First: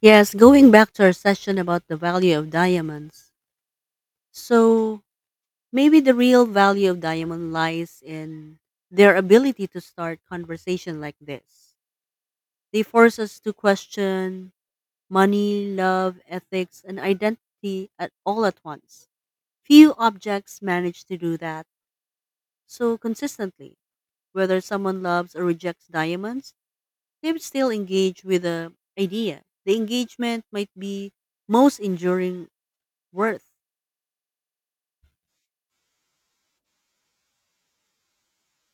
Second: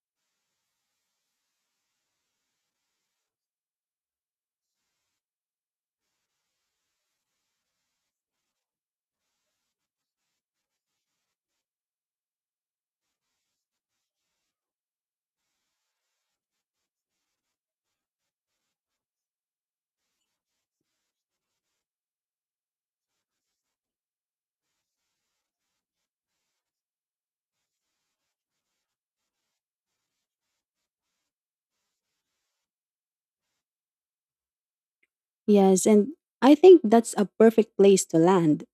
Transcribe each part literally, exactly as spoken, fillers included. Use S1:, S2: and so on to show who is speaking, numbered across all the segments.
S1: Yes, going back to our session about the value of diamonds. So, maybe the real value of diamond lies in their ability to start conversation like this. They force us to question money, love, ethics, and identity at all at once. Few objects manage to do that so consistently. Whether someone loves or rejects diamonds, they would still engage with the idea. The engagement might be most enduring worth.
S2: Yes, and I think that's a perfect place to land.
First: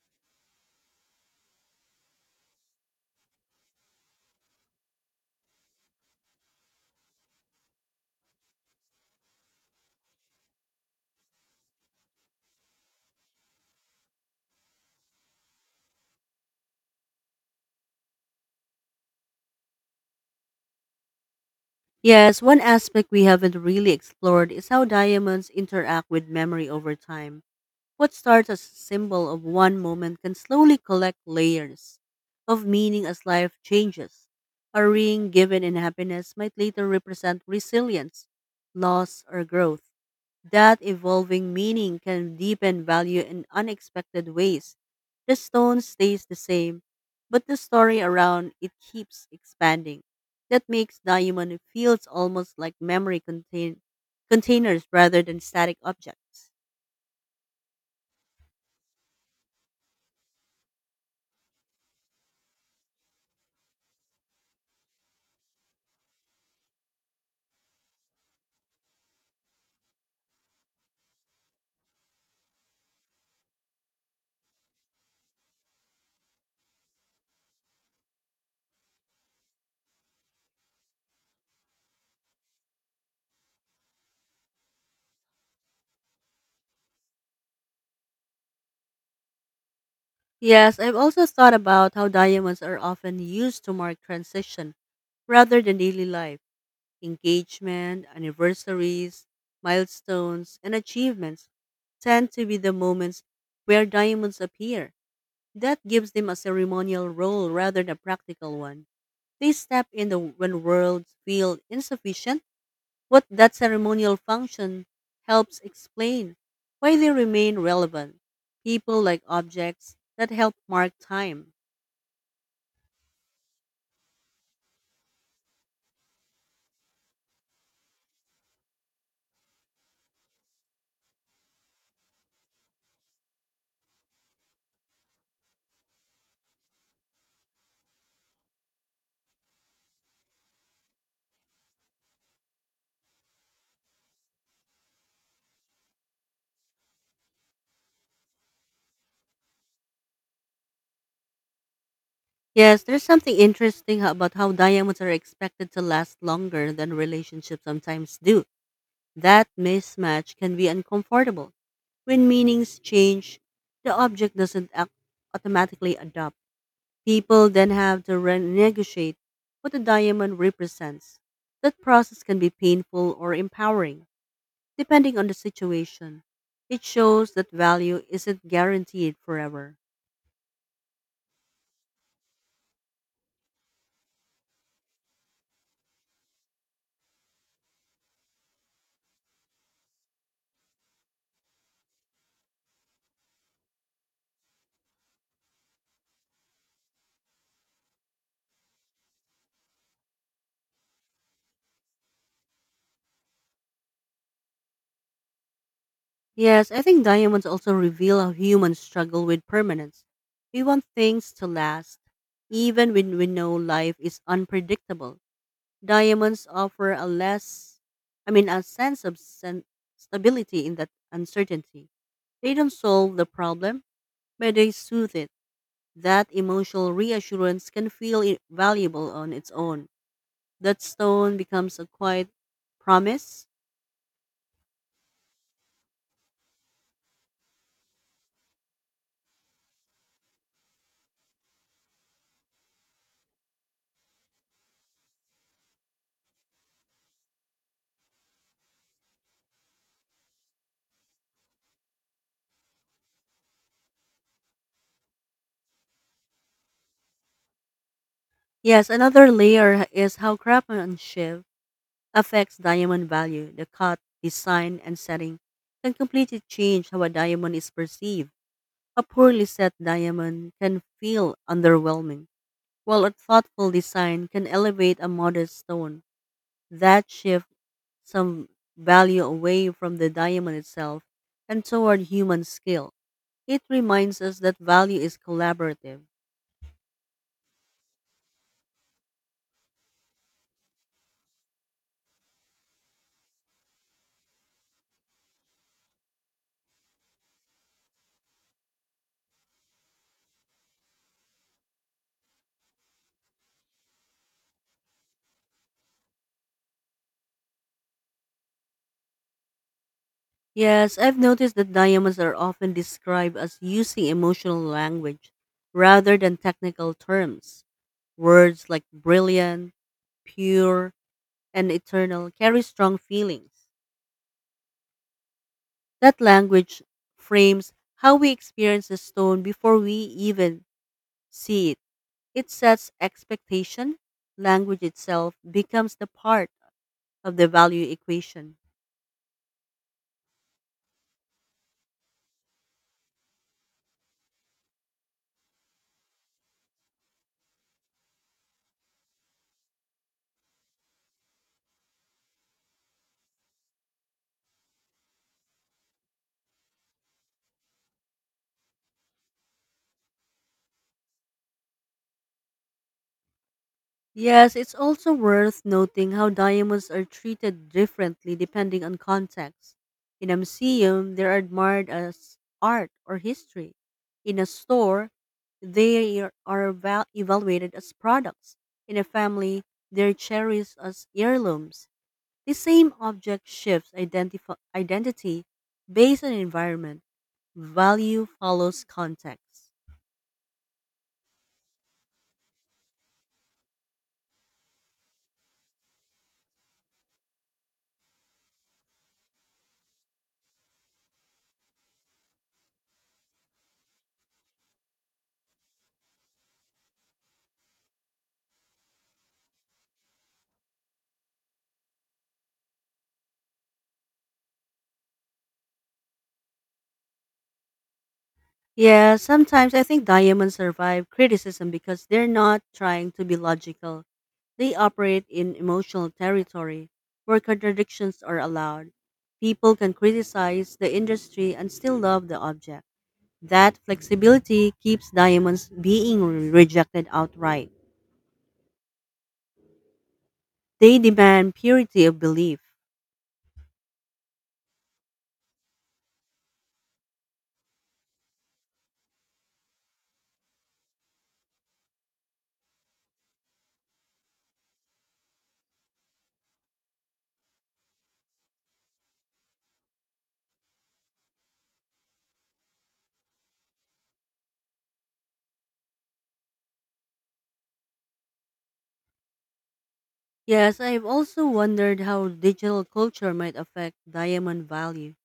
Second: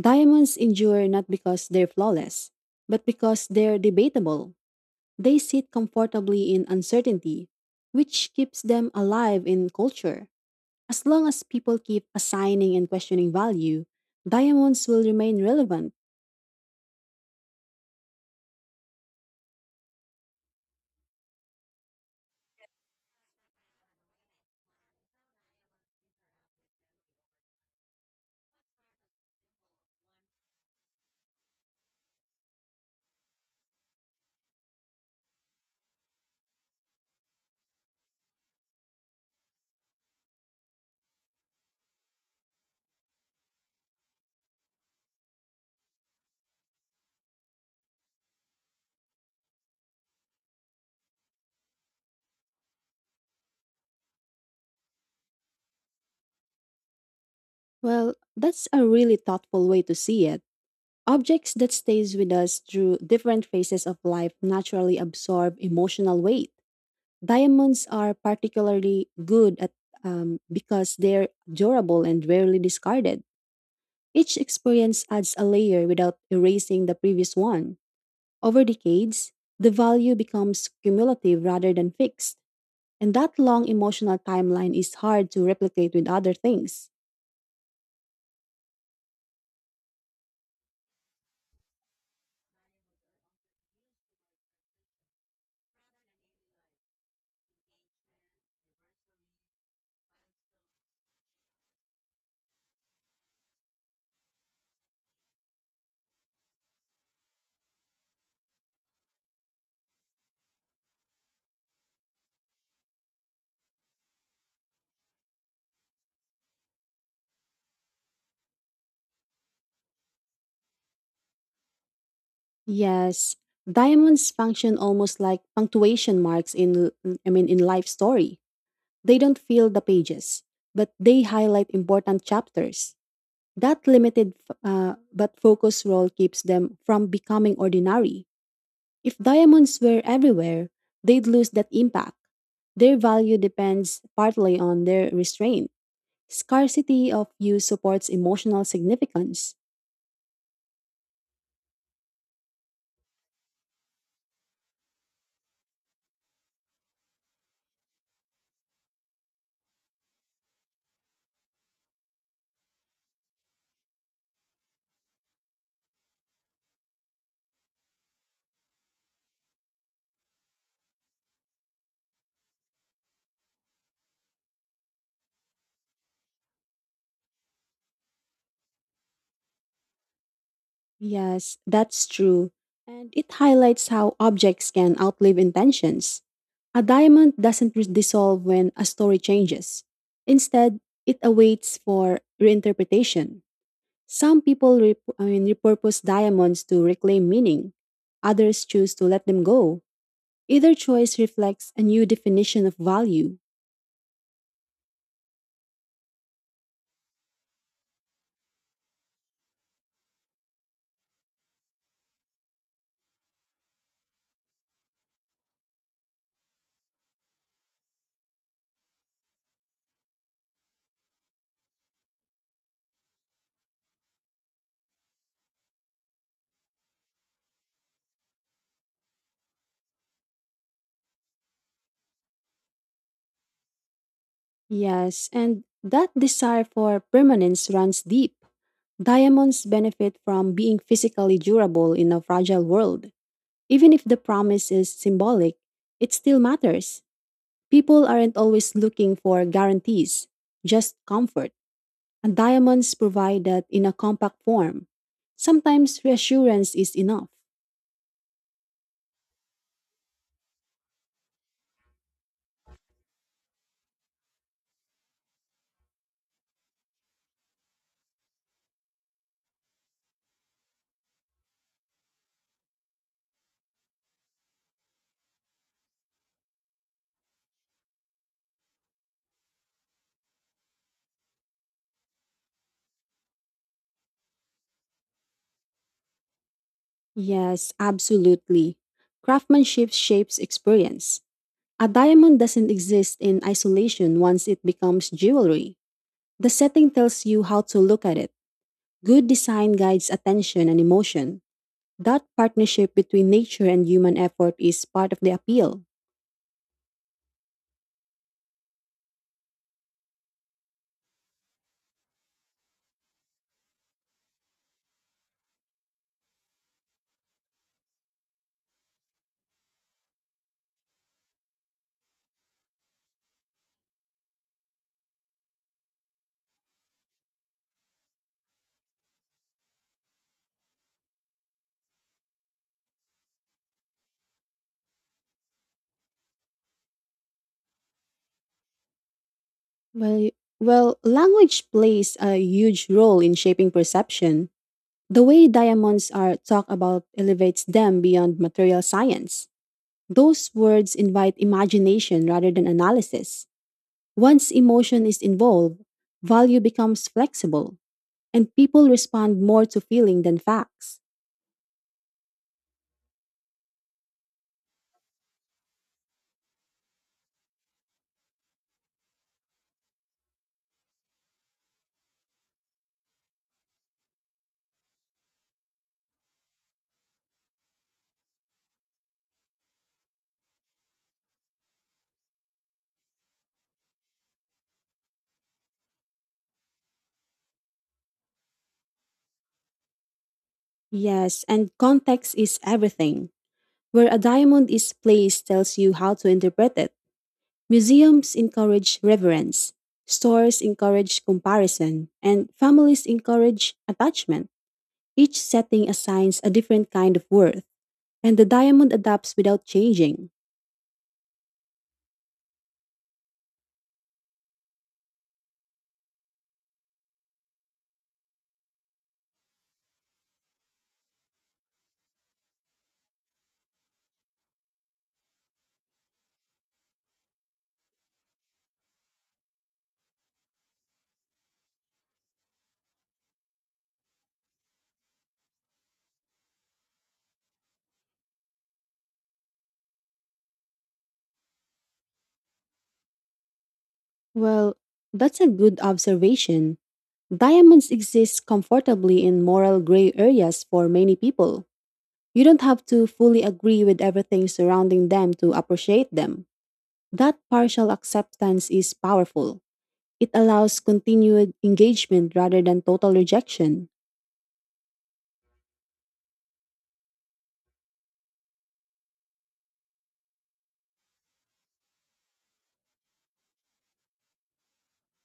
S2: Diamonds endure not because they're flawless, but because they're debatable. They sit comfortably in uncertainty, which keeps them alive in culture. As long as people keep assigning and questioning value, diamonds will remain relevant.
S1: Yes, one aspect we haven't really explored is how diamonds interact with memory over time. What starts as a symbol of one moment can slowly collect layers of meaning as life changes. A ring given in happiness might later represent resilience, loss, or growth. That evolving meaning can deepen value in unexpected ways. The stone stays the same, but the story around it keeps expanding. That makes diamond feels almost like memory contain- containers rather than static objects.
S2: Well, that's a really thoughtful way to see it. Objects that stays with us through different phases of life naturally absorb emotional weight. Diamonds are particularly good at um, because they're durable and rarely discarded. Each experience adds a layer without erasing the previous one. Over decades, the value becomes cumulative rather than fixed, and that long emotional timeline is hard to replicate with other things.
S1: Yes, I've also thought about how diamonds are often used to mark transition rather than daily life. Engagement, anniversaries, milestones, and achievements tend to be the moments where diamonds appear. That gives them a ceremonial role rather than a practical one. They step in the, when worlds feel insufficient. What that ceremonial function helps explain why they remain relevant. People like objects that help mark time.
S2: Yes, diamonds function almost like punctuation marks in l- I mean in life story. They don't fill the pages, but they highlight important chapters. That limited f- uh, but focused role keeps them from becoming ordinary. If diamonds were everywhere, they'd lose that impact. Their value depends partly on their restraint. Scarcity of use supports emotional significance.
S1: Yes, there's something interesting ho- about how diamonds are expected to last longer than relationships sometimes do. That mismatch can be uncomfortable. When meanings change, the object doesn't act automatically adapt. People then have to renegotiate what the diamond represents. That process can be painful or empowering, depending on the situation. It shows that value isn't guaranteed forever.
S2: Yes, that's true. And it highlights how objects can outlive intentions. A diamond doesn't re- dissolve when a story changes. Instead, it awaits for reinterpretation. Some people rep- I mean, repurpose diamonds to reclaim meaning. Others choose to let them go. Either choice reflects a new definition of value.
S1: Yes, I think diamonds also reveal how humans struggle with permanence. We want things to last, even when we know life is unpredictable. Diamonds offer a less, I mean, a sense of sen- stability in that uncertainty. They don't solve the problem, but they soothe it. That emotional reassurance can feel i- valuable on its own. That stone becomes a quiet promise.
S2: Yes, and that desire for permanence runs deep. Diamonds benefit from being physically durable in a fragile world. Even if the promise is symbolic, it still matters. People aren't always looking for guarantees, just comfort. And diamonds provide that in a compact form. Sometimes reassurance is enough.
S1: Yes, another layer is how craftsmanship affects diamond value. The cut, design, and setting can completely change how a diamond is perceived. A poorly set diamond can feel underwhelming, while a thoughtful design can elevate a modest stone. That shifts some value away from the diamond itself and toward human skill. It reminds us that value is collaborative.
S2: Yes, absolutely. Craftsmanship shapes experience. A diamond doesn't exist in isolation once it becomes jewelry. The setting tells you how to look at it. Good design guides attention and emotion. That partnership between nature and human effort is part of the appeal.
S1: Yes, I've noticed that diamonds are often described as using emotional language rather than technical terms. Words like brilliant, pure, and eternal carry strong feelings. That language frames how we experience the stone before we even see it. It sets expectation. Language itself becomes the part of the value equation.
S2: Well, well, language plays a huge role in shaping perception. The way diamonds are talked about elevates them beyond material science. Those words invite imagination rather than analysis. Once emotion is involved, value becomes flexible, and people respond more to feeling than facts.
S1: Yes, it's also worth noting how diamonds are treated differently depending on context. In a museum, they're admired as art or history. In a store, they are are eva- evaluated as products. In a family, they're cherished as heirlooms. The same object shifts identif- identity based on environment. Value follows context.
S2: Yes, and context is everything. Where a diamond is placed tells you how to interpret it. Museums encourage reverence, stores encourage comparison, and families encourage attachment. Each setting assigns a different kind of worth, and the diamond adapts without changing.
S1: Yeah, sometimes I think diamonds survive criticism because they're not trying to be logical. They operate in emotional territory where contradictions are allowed. People can criticize the industry and still love the object. That flexibility keeps diamonds being re- rejected outright. They demand purity of belief.
S2: Well, that's a good observation. Diamonds exist comfortably in moral gray areas for many people. You don't have to fully agree with everything surrounding them to appreciate them. That partial acceptance is powerful. It allows continued engagement rather than total rejection.
S1: Yes, I've also wondered how digital culture might affect diamond value.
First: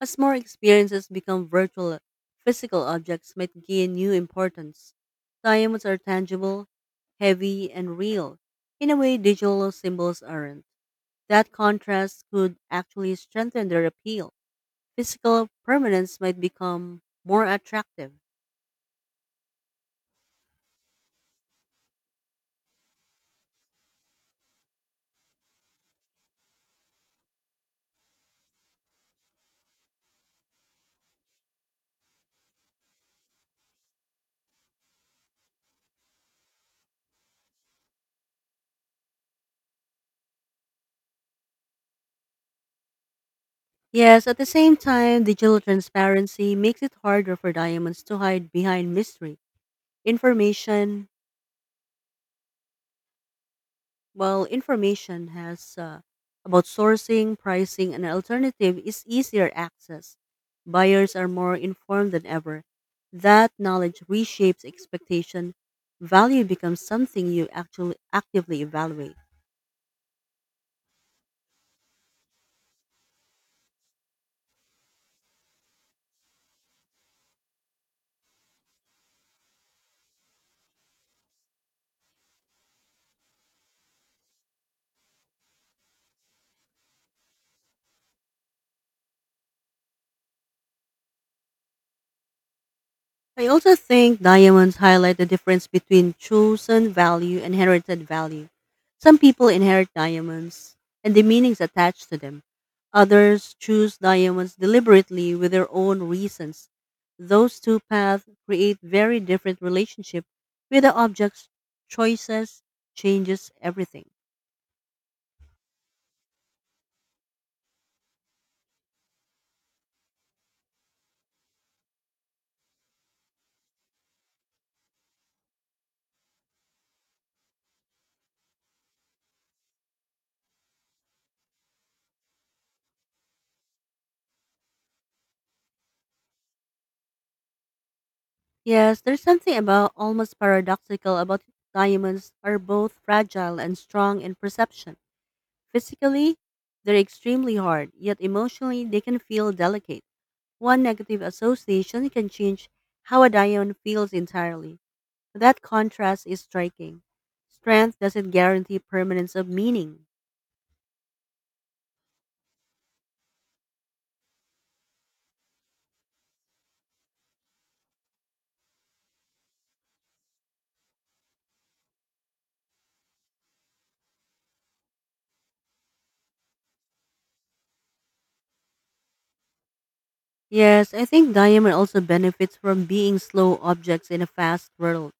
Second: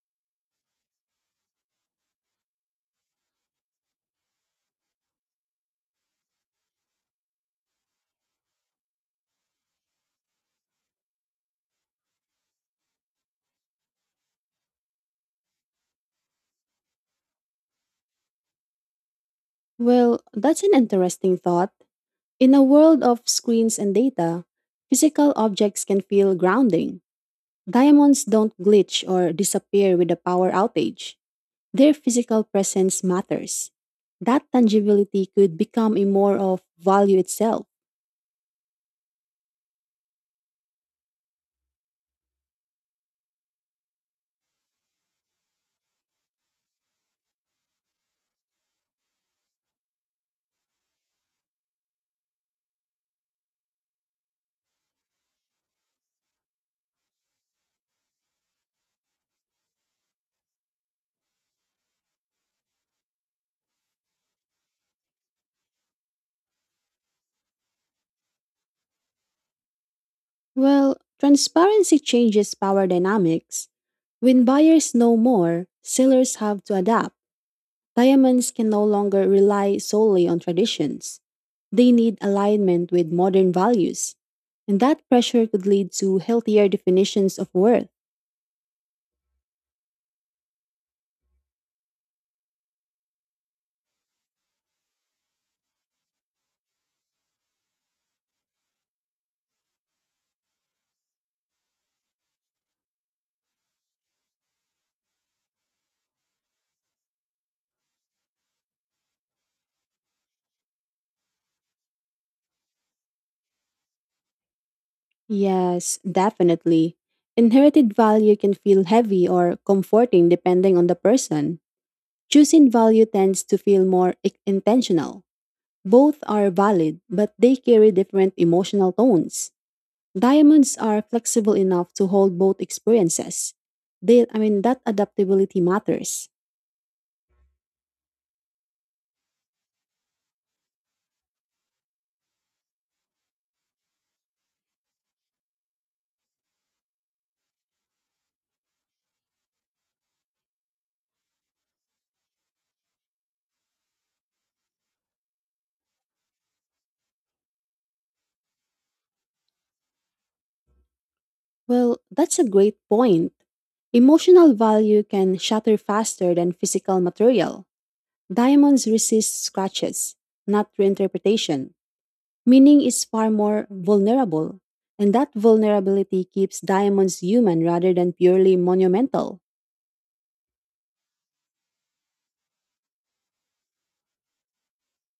S1: As more experiences become virtual, physical objects might gain new importance. Diamonds are tangible, heavy, and real, in a way digital symbols aren't. That contrast could actually strengthen their appeal. Physical permanence might become more attractive.
S2: Well, that's an interesting thought. In a world of screens and data, physical objects can feel grounding. Diamonds don't glitch or disappear with a power outage. Their physical presence matters. That tangibility could become a more of value itself.
S1: Yes, at the same time, digital transparency makes it harder for diamonds to hide behind mystery, information. While information has, uh, about sourcing, pricing, and alternative is easier access, buyers are more informed than ever. That knowledge reshapes expectation. Value becomes something you actually actively evaluate.
S2: Well, transparency changes power dynamics. When buyers know more, sellers have to adapt. Diamonds can no longer rely solely on traditions. They need alignment with modern values. And that pressure could lead to healthier definitions of worth.
S1: I also think diamonds highlight the difference between chosen value and inherited value. Some people inherit diamonds and the meanings attached to them. Others choose diamonds deliberately with their own reasons. Those two paths create very different relationship with the object's choices changes everything.
S2: Yes, definitely. Inherited value can feel heavy or comforting depending on the person. Choosing value tends to feel more i- intentional. Both are valid, but they carry different emotional tones. Diamonds are flexible enough to hold both experiences. They, I mean, that adaptability matters.
S1: Yes, there's something about almost paradoxical about diamonds are both fragile and strong in perception. Physically, they're extremely hard, yet emotionally, they can feel delicate. One negative association can change how a diamond feels entirely. That contrast is striking. Strength doesn't guarantee permanence of meaning.
S2: Well, that's a great point. Emotional value can shatter faster than physical material. Diamonds resist scratches, not reinterpretation. Meaning is far more vulnerable, and that vulnerability keeps diamonds human rather than purely monumental.
S1: Yes, I think diamond also benefits from being slow objects in a fast world.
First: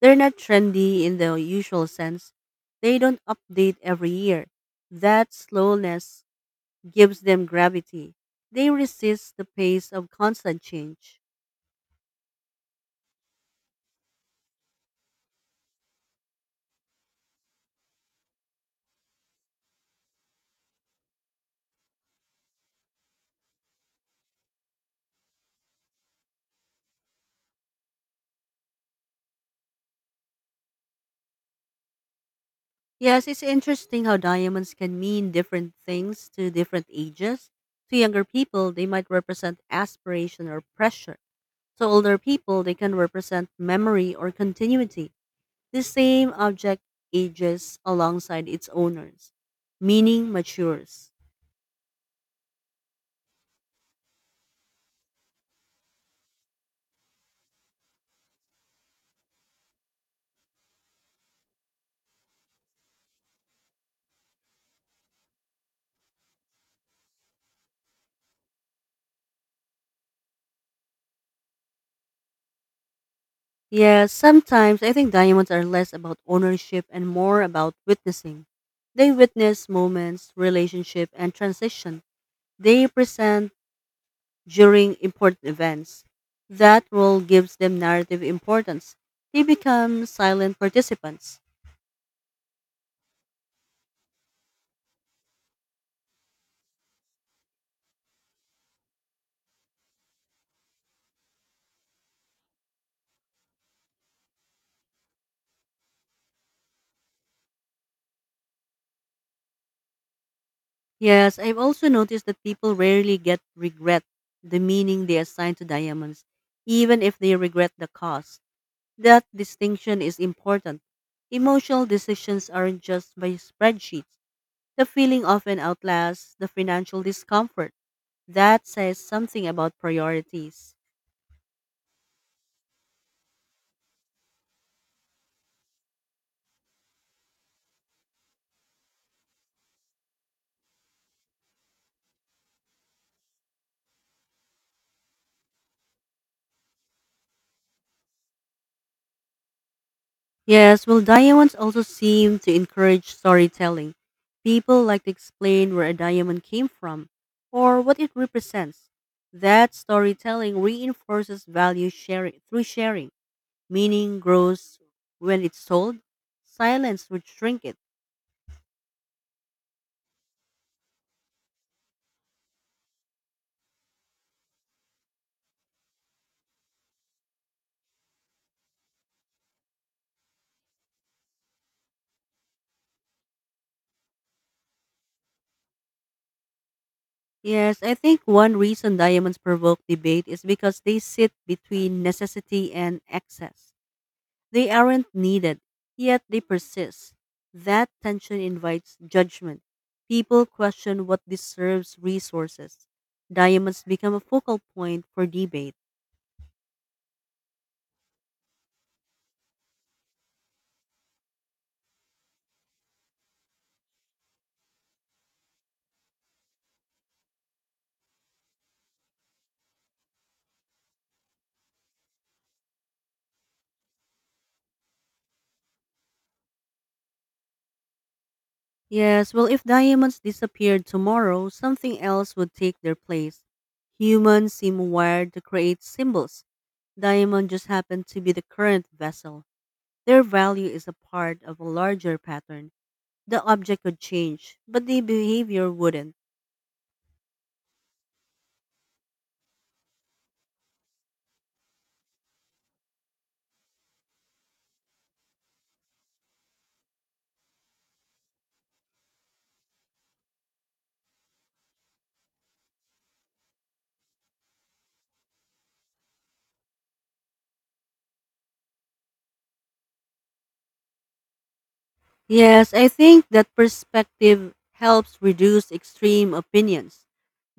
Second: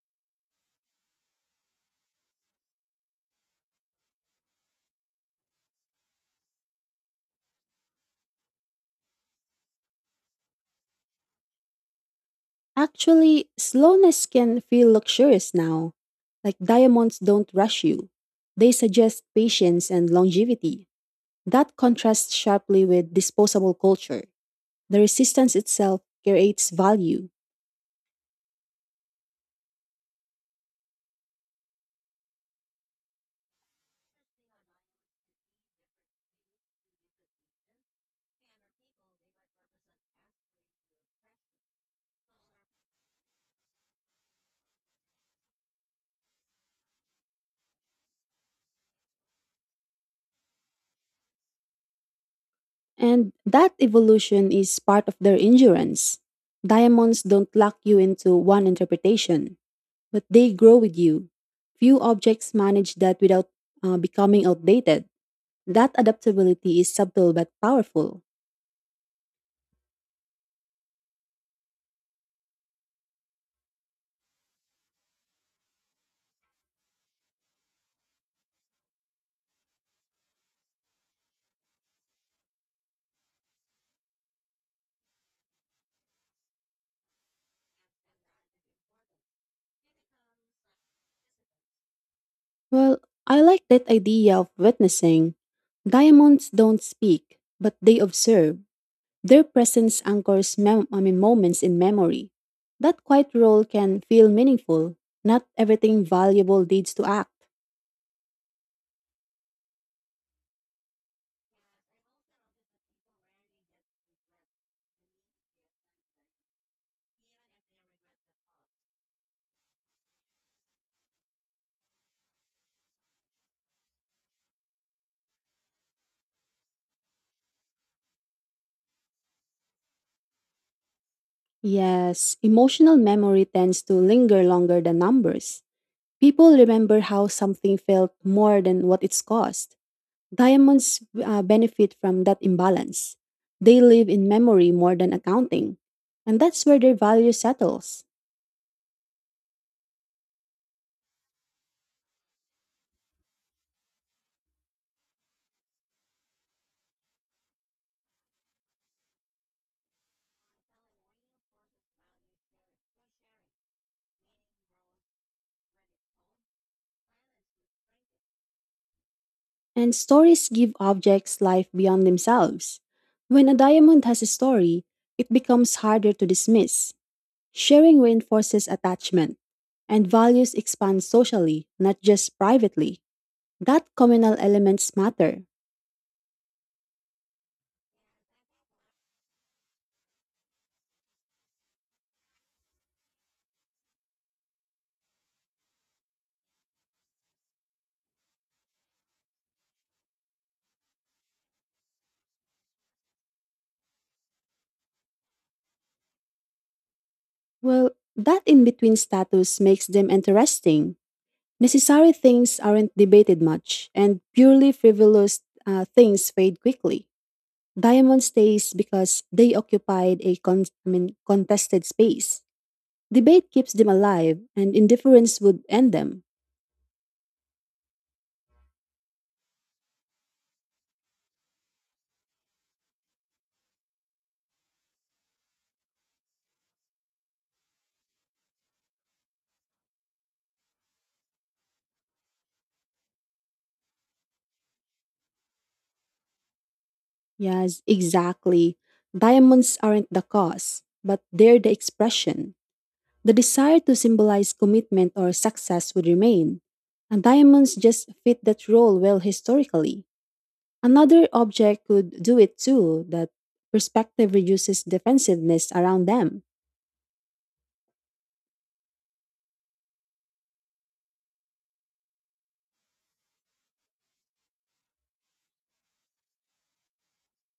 S1: They're not trendy in the usual sense. They don't update every year. That slowness gives them gravity. They resist the pace of constant change.
S2: Actually, slowness can feel luxurious now. Like diamonds don't rush you. They suggest patience and longevity. That contrasts sharply with disposable culture. The resistance itself creates value.
S1: Yes, it's interesting how diamonds can mean different things to different ages. To younger people, they might represent aspiration or pressure. To older people, they can represent memory or continuity. The same object ages alongside its owners, meaning matures.
S2: And that evolution is part of their endurance. Diamonds don't lock you into one interpretation, but they grow with you. Few objects manage that without uh, becoming outdated. That adaptability is subtle but powerful.
S1: Yes, sometimes I think diamonds are less about ownership and more about witnessing. They witness moments, relationship, and transition. They present during important events. That role gives them narrative importance. They become silent participants.
S2: Well, I like that idea of witnessing. Diamonds don't speak, but they observe. Their presence anchors mem- I mean, moments in memory. That quiet role can feel meaningful. Not everything valuable needs to act.
S1: Yes, I've also noticed that people rarely get regret the meaning they assign to diamonds, even if they regret the cost. That distinction is important. Emotional decisions aren't just by spreadsheets. The feeling often outlasts the financial discomfort. That says something about priorities.
S2: Yes, emotional memory tends to linger longer than numbers. People remember how something felt more than what it's cost. Diamonds uh, benefit from that imbalance. They live in memory more than accounting, and that's where their value settles.
S1: Yes, well, diamonds also seem to encourage storytelling. People like to explain where a diamond came from or what it represents. That storytelling reinforces value sharing through sharing. Meaning grows when it's told. Silence would shrink it.
S2: And stories give objects life beyond themselves. When a diamond has a story, it becomes harder to dismiss. Sharing reinforces attachment, and values expand socially, not just privately. That communal elements matter.
S1: Yes, I think one reason diamonds provoke debate is because they sit between necessity and excess. They aren't needed, yet they persist. That tension invites judgment. People question what deserves resources. Diamonds become a focal point for debate.
S2: Well, that in between status makes them interesting. Necessary things aren't debated much, and purely frivolous uh, things fade quickly. Diamond stays because they occupied a con- I mean, contested space. Debate keeps them alive, and indifference would end them.
S1: Yes, well, if diamonds disappeared tomorrow, something else would take their place. Humans seem wired to create symbols. Diamond just happened to be the current vessel. Their value is a part of a larger pattern. The object could change, but the behavior wouldn't.
S2: Yes, exactly. Diamonds aren't the cause, but they're the expression. The desire to symbolize commitment or success would remain. And diamonds just fit that role well historically. Another object could do it too, that perspective reduces defensiveness around them.
S1: Yes, I think that perspective helps reduce extreme opinions.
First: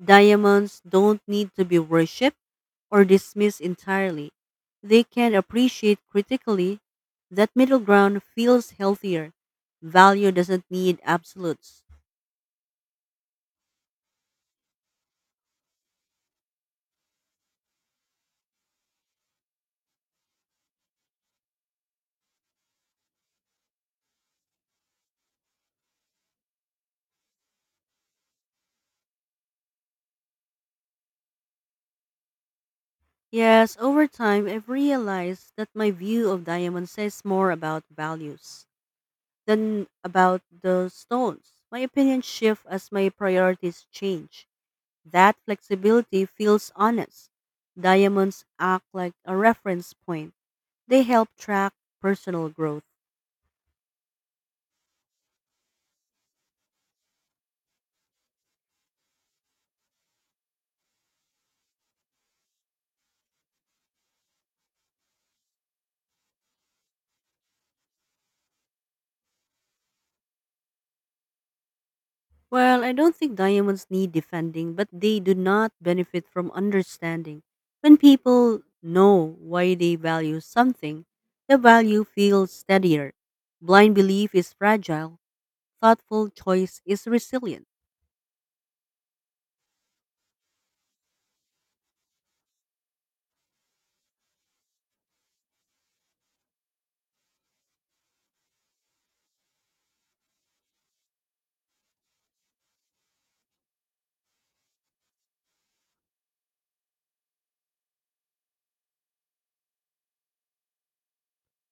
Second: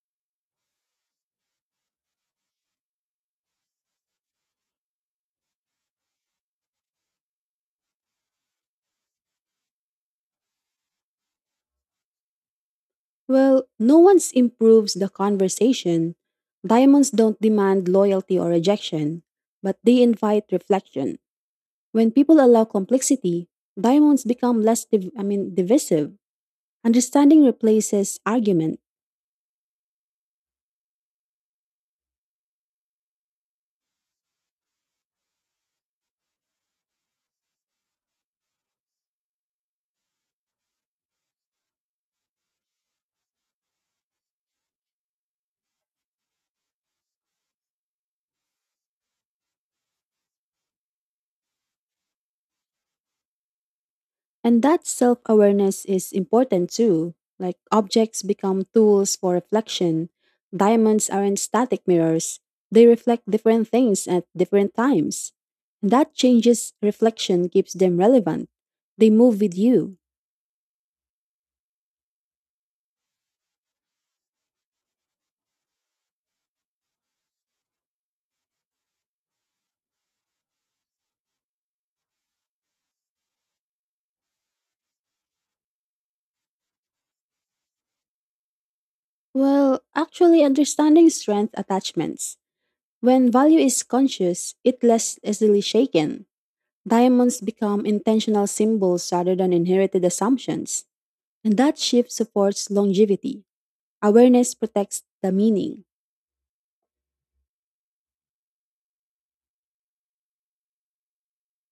S1: Diamonds don't need to be worshipped or dismissed entirely. They can appreciate critically. That middle ground feels healthier. Value doesn't need absolutes.
S2: Well, nuance improves the conversation. Diamonds don't demand loyalty or rejection, but they invite reflection. When people allow complexity, diamonds become less div- I mean divisive. Understanding replaces argument.
S1: Yes, over time, I've realized that my view of diamonds says more about values than about the stones. My opinions shift as my priorities change. That flexibility feels honest. Diamonds act like a reference point. They help track personal growth.
S2: And that self awareness is important too. Like objects become tools for reflection. Diamonds aren't static mirrors, they reflect different things at different times. And that changes reflection keeps them relevant. They move with you.
S1: Well, I don't think diamonds need defending, but they do not benefit from understanding. When people know why they value something, the value feels steadier. Blind belief is fragile, thoughtful choice is resilient.
S2: Well, actually, understanding strength attachments. When value is conscious, it less easily shaken. Diamonds become intentional symbols rather than inherited assumptions. And that shift supports longevity. Awareness protects the meaning.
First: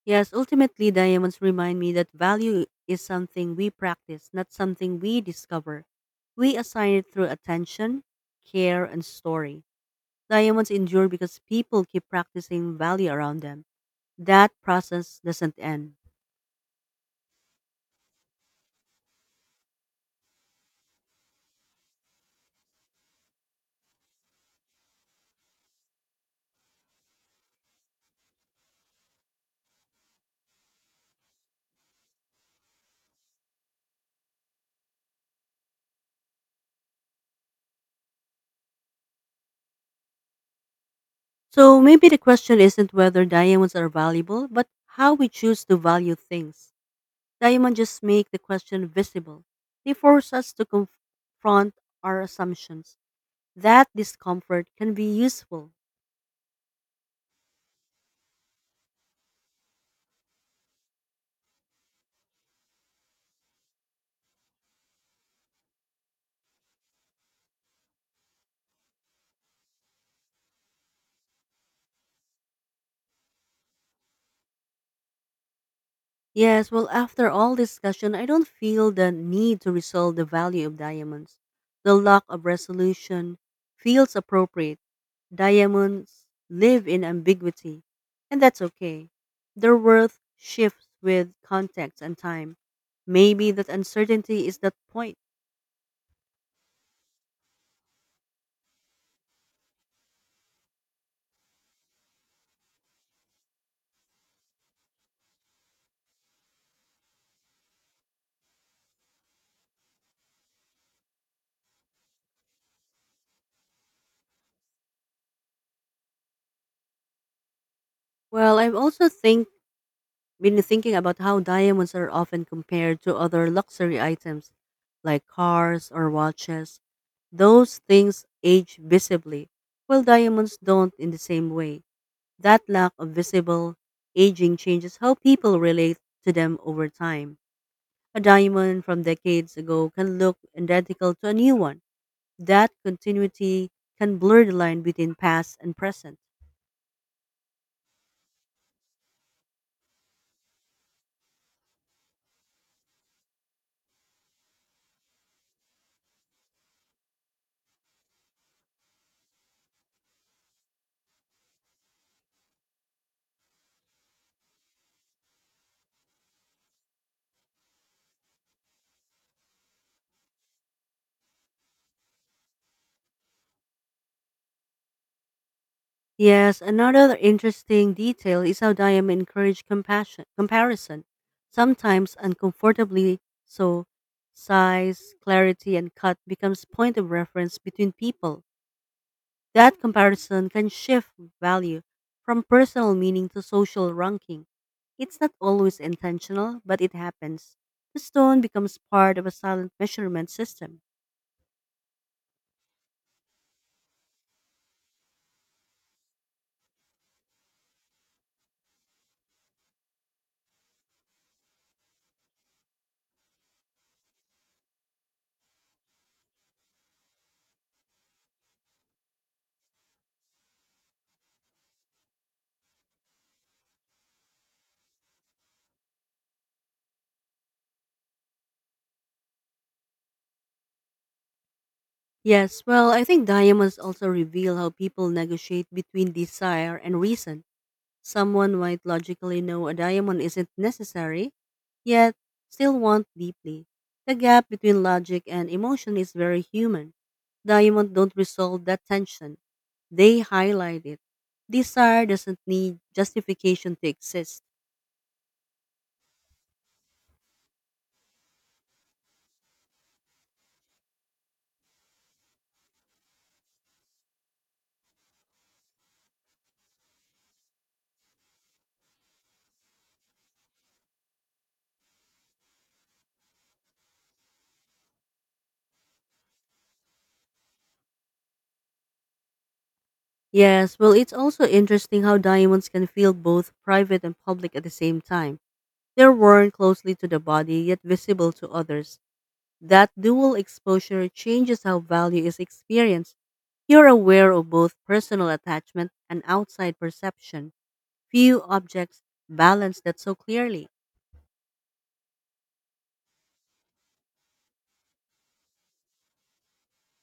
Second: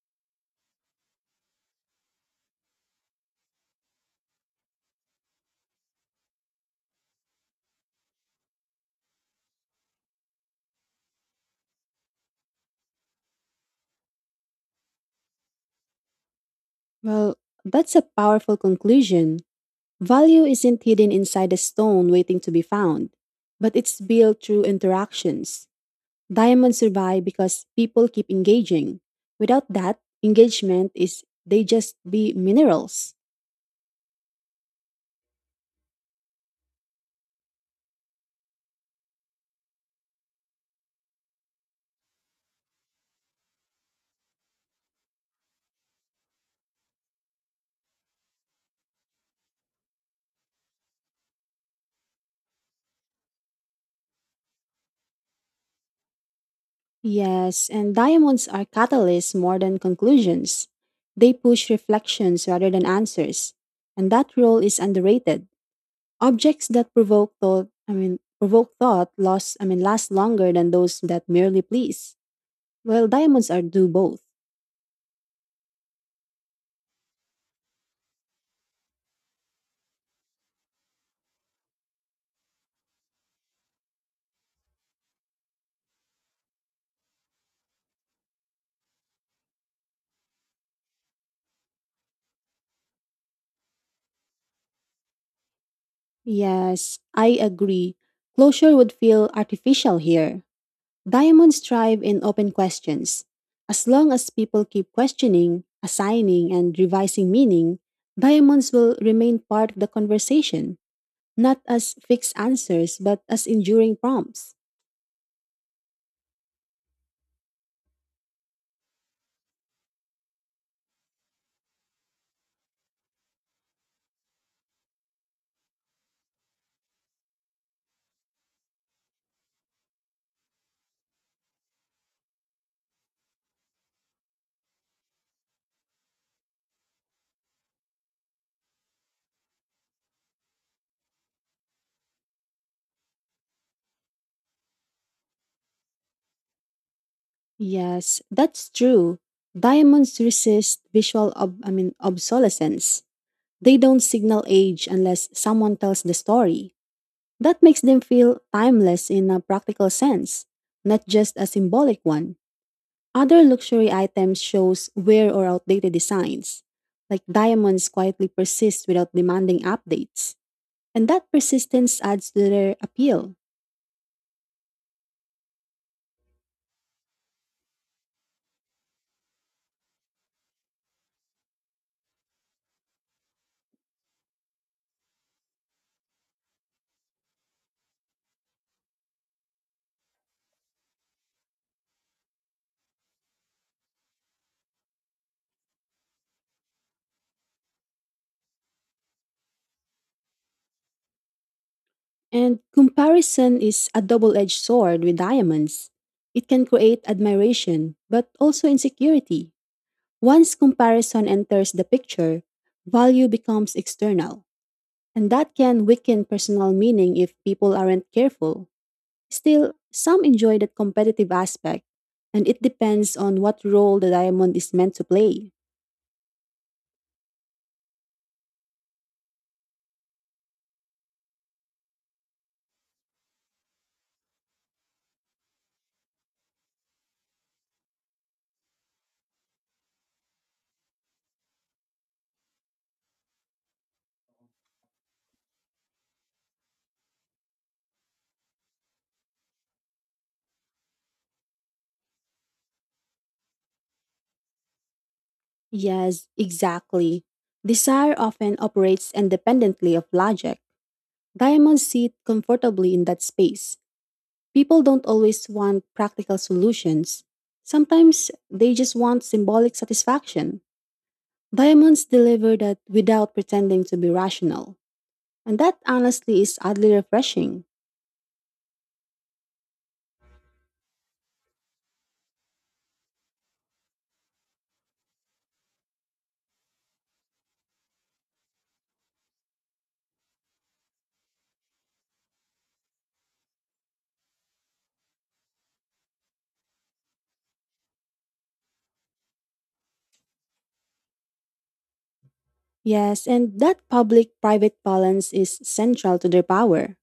S1: Yes, ultimately, diamonds remind me that value is something we practice, not something we discover. We assign it through attention, care, and story. Diamonds endure because people keep practicing value around them. That process doesn't end.
S2: Well, that's a powerful conclusion. Value isn't hidden inside a stone waiting to be found, but it's built through interactions. Diamonds survive because people keep engaging. Without that, engagement is they just be minerals.
S1: So maybe the question isn't whether diamonds are valuable, but how we choose to value things. Diamonds just make the question visible. They force us to confront our assumptions. That discomfort can be useful.
S2: Yes, and diamonds are catalysts more than conclusions. They push reflections rather than answers, and that role is underrated. Objects that provoke thought, I mean, provoke thought last, I mean, last longer than those that merely please. Well, diamonds are do both.
S1: Yes, well, after all discussion, I don't feel the need to resolve the value of diamonds. The lack of resolution feels appropriate. Diamonds live in ambiguity, and that's okay. Their worth shifts with context and time. Maybe that uncertainty is that point.
S2: Yes, I agree. Closure would feel artificial here. Diamonds thrive in open questions. As long as people keep questioning, assigning, and revising meaning, diamonds will remain part of the conversation, not as fixed answers, but as enduring prompts.
S1: Well, I'm also thinking. Been thinking about how diamonds are often compared to other luxury items like cars or watches. Those things age visibly, while diamonds don't in the same way. That lack of visible aging changes how people relate to them over time. A diamond from decades ago can look identical to a new one. That continuity can blur the line between past and present.
S2: Yes, that's true. Diamonds resist visual ob- I mean obsolescence. They don't signal age unless someone tells the story. That makes them feel timeless in a practical sense, not just a symbolic one. Other luxury items shows wear or outdated designs. Like diamonds quietly persist without demanding updates, and that persistence adds to their appeal.
S1: Yes, another interesting detail is how Dayam encouraged compassion, comparison, sometimes uncomfortably so. Size, clarity, and cut becomes point of reference between people. That comparison can shift value from personal meaning to social ranking. It's not always intentional, but it happens. The stone becomes part of a silent measurement system.
S2: And comparison is a double edged sword with diamonds. It can create admiration, but also insecurity. Once comparison enters the picture, value becomes external, and that can weaken personal meaning if people aren't careful. Still, some enjoy that competitive aspect, and it depends on what role the diamond is meant to play.
S1: Yes, well, I think diamonds also reveal how people negotiate between desire and reason. Someone might logically know a diamond isn't necessary, yet still want deeply. The gap between logic and emotion is very human. Diamonds don't resolve that tension. They highlight it. Desire doesn't need justification to exist.
S2: Yes, exactly. Desire often operates independently of logic. Diamonds sit comfortably in that space. People don't always want practical solutions. Sometimes they just want symbolic satisfaction. Diamonds deliver that without pretending to be rational. And that honestly is oddly refreshing.
S1: Yes, well, it's also interesting how diamonds can feel both private and public at the same time. They're worn closely to the body, yet visible to others. That dual exposure changes how value is experienced. You're aware of both personal attachment and outside perception. Few objects balance that so clearly.
S2: Yes, and that public private balance is central to their power.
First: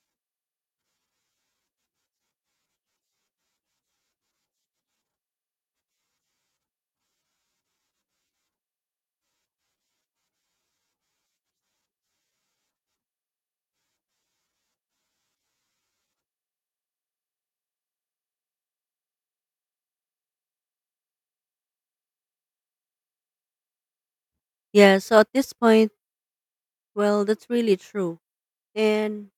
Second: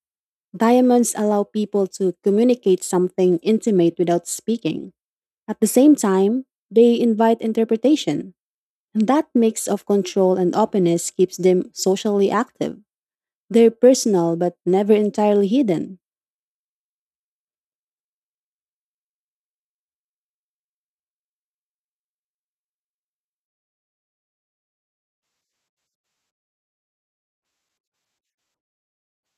S2: Diamonds allow people to communicate something intimate without speaking. At the same time, they invite interpretation. And that mix of control and openness keeps them socially active. They're personal but never entirely hidden.
S1: Yeah, so at this point, well, that's really true. And,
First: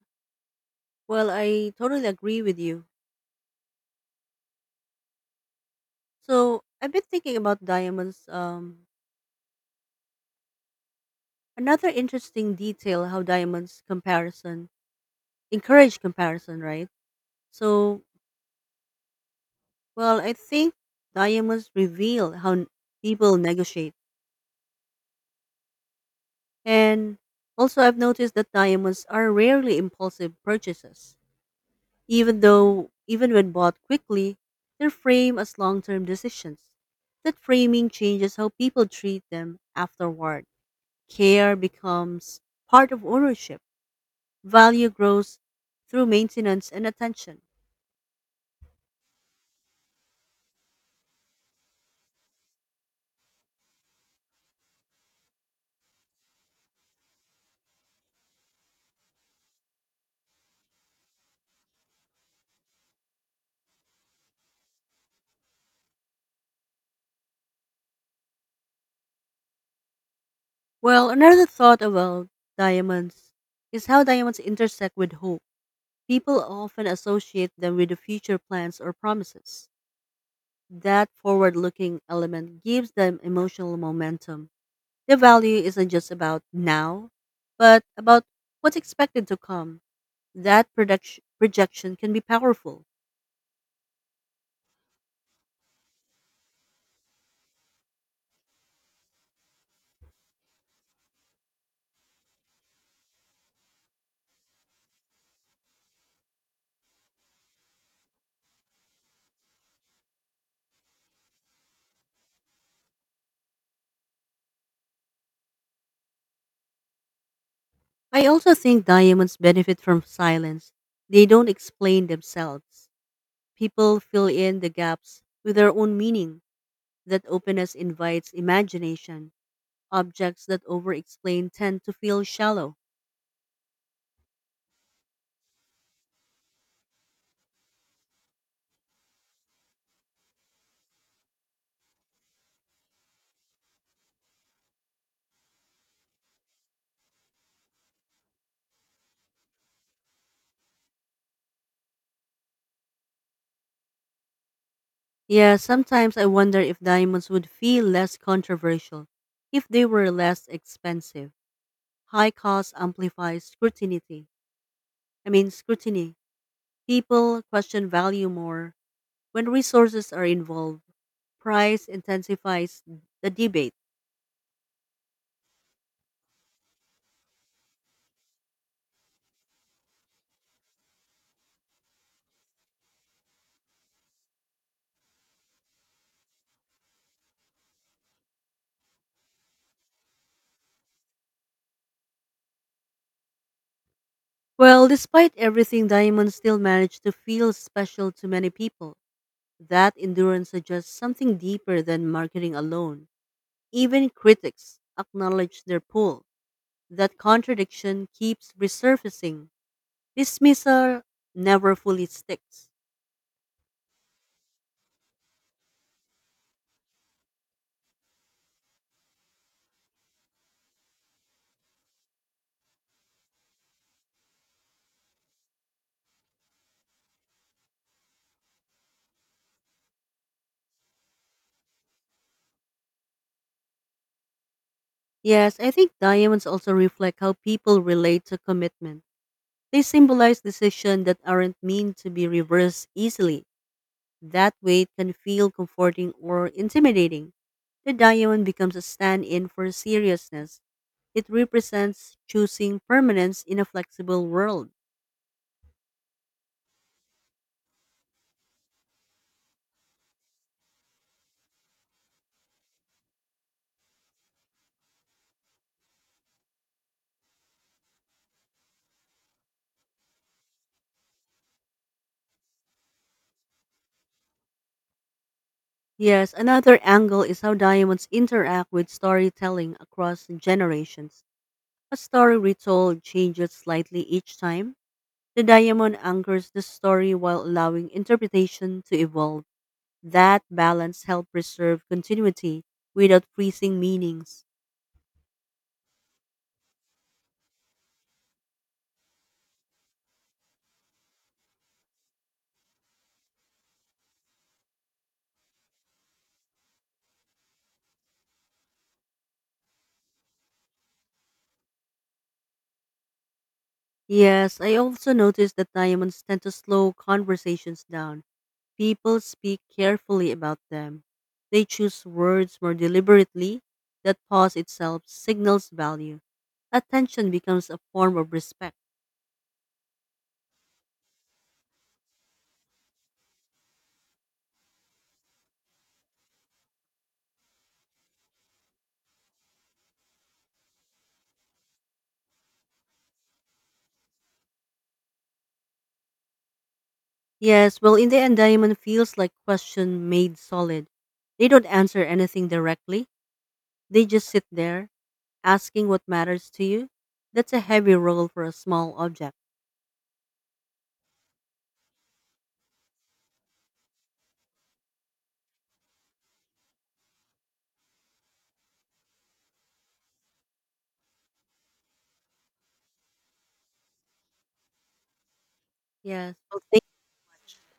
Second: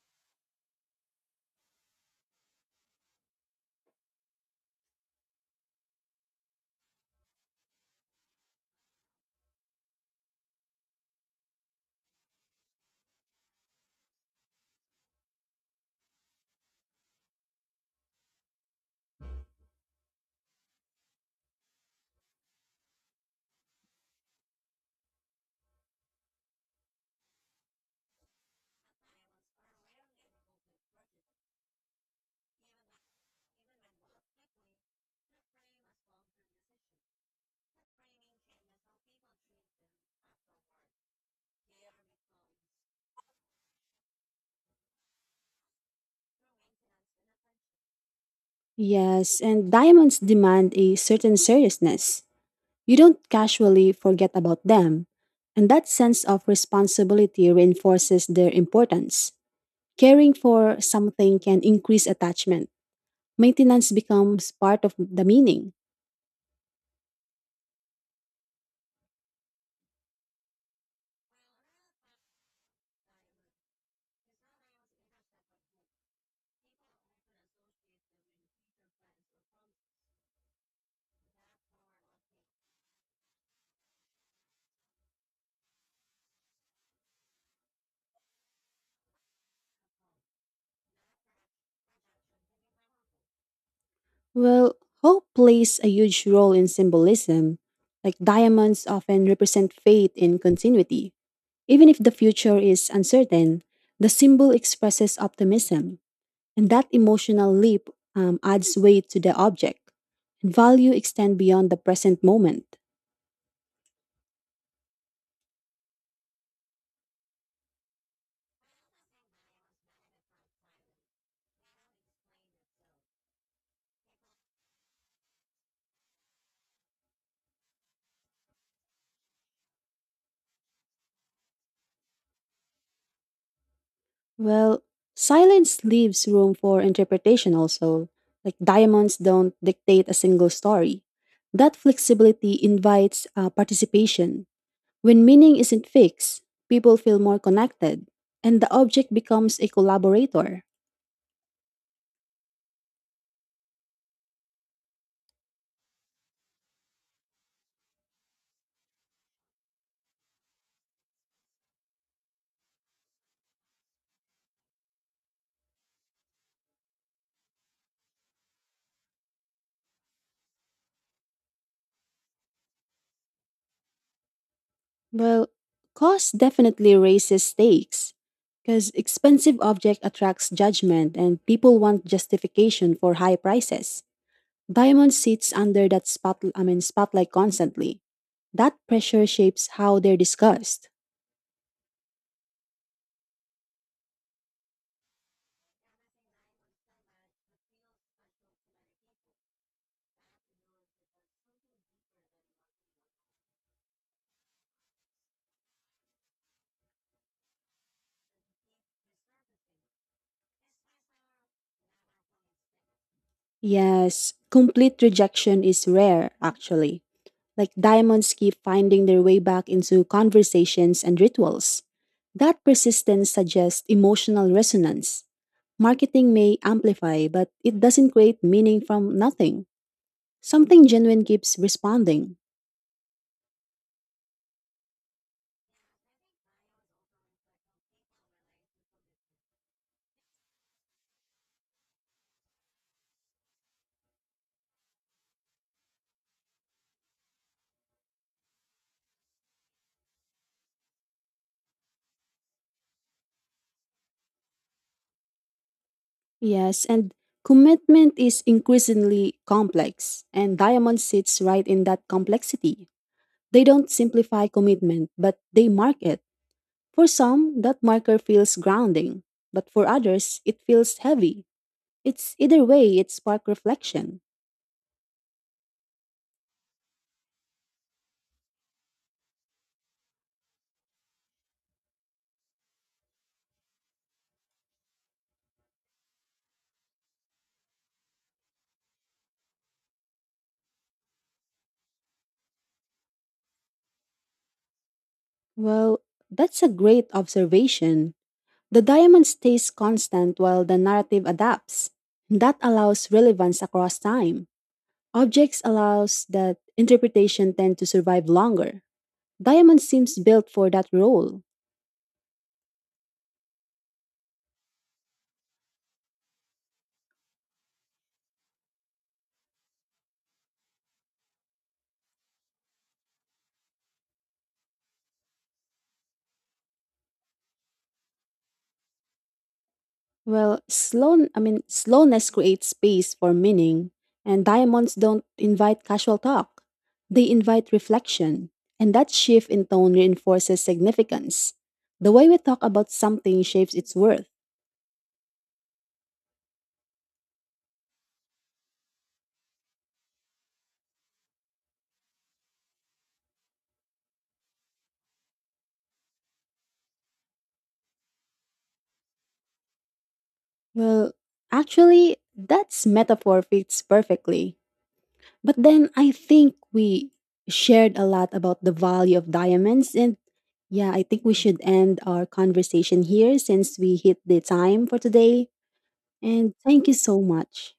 S1: well, I totally agree with you. So, I've been thinking about diamonds. Um, another interesting detail how diamonds comparison encourage comparison, right? So, well, I think diamonds reveal how n- people negotiate. And also, I've noticed that diamonds are rarely impulsive purchases. Even though, even when bought quickly, they're framed as long term decisions. That framing changes how people treat them afterward. Care becomes part of ownership. Value grows through maintenance and attention.
S2: Yes, and diamonds demand a certain seriousness. You don't casually forget about them. And that sense of responsibility reinforces their importance. Caring for something can increase attachment. Maintenance becomes part of the meaning.
S1: Well, another thought about diamonds is how diamonds intersect with hope. People often associate them with the future plans or promises. That forward looking element gives them emotional momentum. The value isn't just about now, but about what's expected to come. That production, projection can be powerful.
S2: Well, hope plays a huge role in symbolism. Like diamonds often represent faith in continuity. Even if the future is uncertain, the symbol expresses optimism, and that emotional leap um, adds weight to the object. And value extend beyond the present moment.
S1: I also think diamonds benefit from silence. They don't explain themselves. People fill in the gaps with their own meaning. That openness invites imagination. Objects that over explain tend to feel shallow.
S2: Well, silence leaves room for interpretation also. Like diamonds don't dictate a single story. That flexibility invites uh, participation. When meaning isn't fixed, people feel more connected, and the object becomes a collaborator.
S1: Yeah, sometimes I wonder if diamonds would feel less controversial if they were less expensive. High cost amplifies scrutiny. I mean, scrutiny. People question value more. When resources are involved, price intensifies the debate.
S2: Well, cost definitely raises stakes because expensive object attracts judgment and people want justification for high prices. Diamond sits under that spot I mean spotlight constantly. That pressure shapes how they're discussed.
S1: Well, despite everything, diamonds still manage to feel special to many people. That endurance suggests something deeper than marketing alone. Even critics acknowledge their pull. That contradiction keeps resurfacing. Dismissal never fully sticks.
S2: Yes, complete rejection is rare actually. Like diamonds keep finding their way back into conversations and rituals. That persistence suggests emotional resonance. Marketing may amplify, but it doesn't create meaning from nothing. Something genuine keeps responding.
S1: Yes, I think diamonds also reflect how people relate to commitment. They symbolize decisions that aren't meant to be reversed easily. That weight can feel comforting or intimidating. The diamond becomes a stand in for seriousness. It represents choosing permanence in a flexible world.
S2: Yes, and commitment is increasingly complex, and Diamond sits right in that complexity. They don't simplify commitment, but they mark it. For some, that marker feels grounding, but for others, it feels heavy. It's either way, it sparked reflection.
S1: Yes, another angle is how diamonds interact with storytelling across generations. A story retold changes slightly each time. The diamond anchors the story while allowing interpretation to evolve. That balance helps preserve continuity without freezing meanings.
S2: Well, that's a great observation. The diamond stays constant while the narrative adapts. That allows relevance across time. Objects allows that interpretation tend to survive longer. Diamond seems built for that role.
S1: Yes, I also noticed that diamonds tend to slow conversations down. People speak carefully about them. They choose words more deliberately. That pause itself signals value. Attention becomes a form of respect.
S2: Well, slow, I mean, slowness creates space for meaning, and diamonds don't invite casual talk. They invite reflection, and that shift in tone reinforces significance. The way we talk about something shapes its worth.
S1: Yes, well, in the end, diamond feels like question made solid. They don't answer anything directly. They just sit there, asking what matters to you. That's a heavy role for a small object.
S2: Well, actually, that's metaphor fits perfectly. But then I think we shared a lot about the value of diamonds, and yeah, I think we should end our conversation here since we hit the time for today.
S1: Yes.
S2: And thank you so much.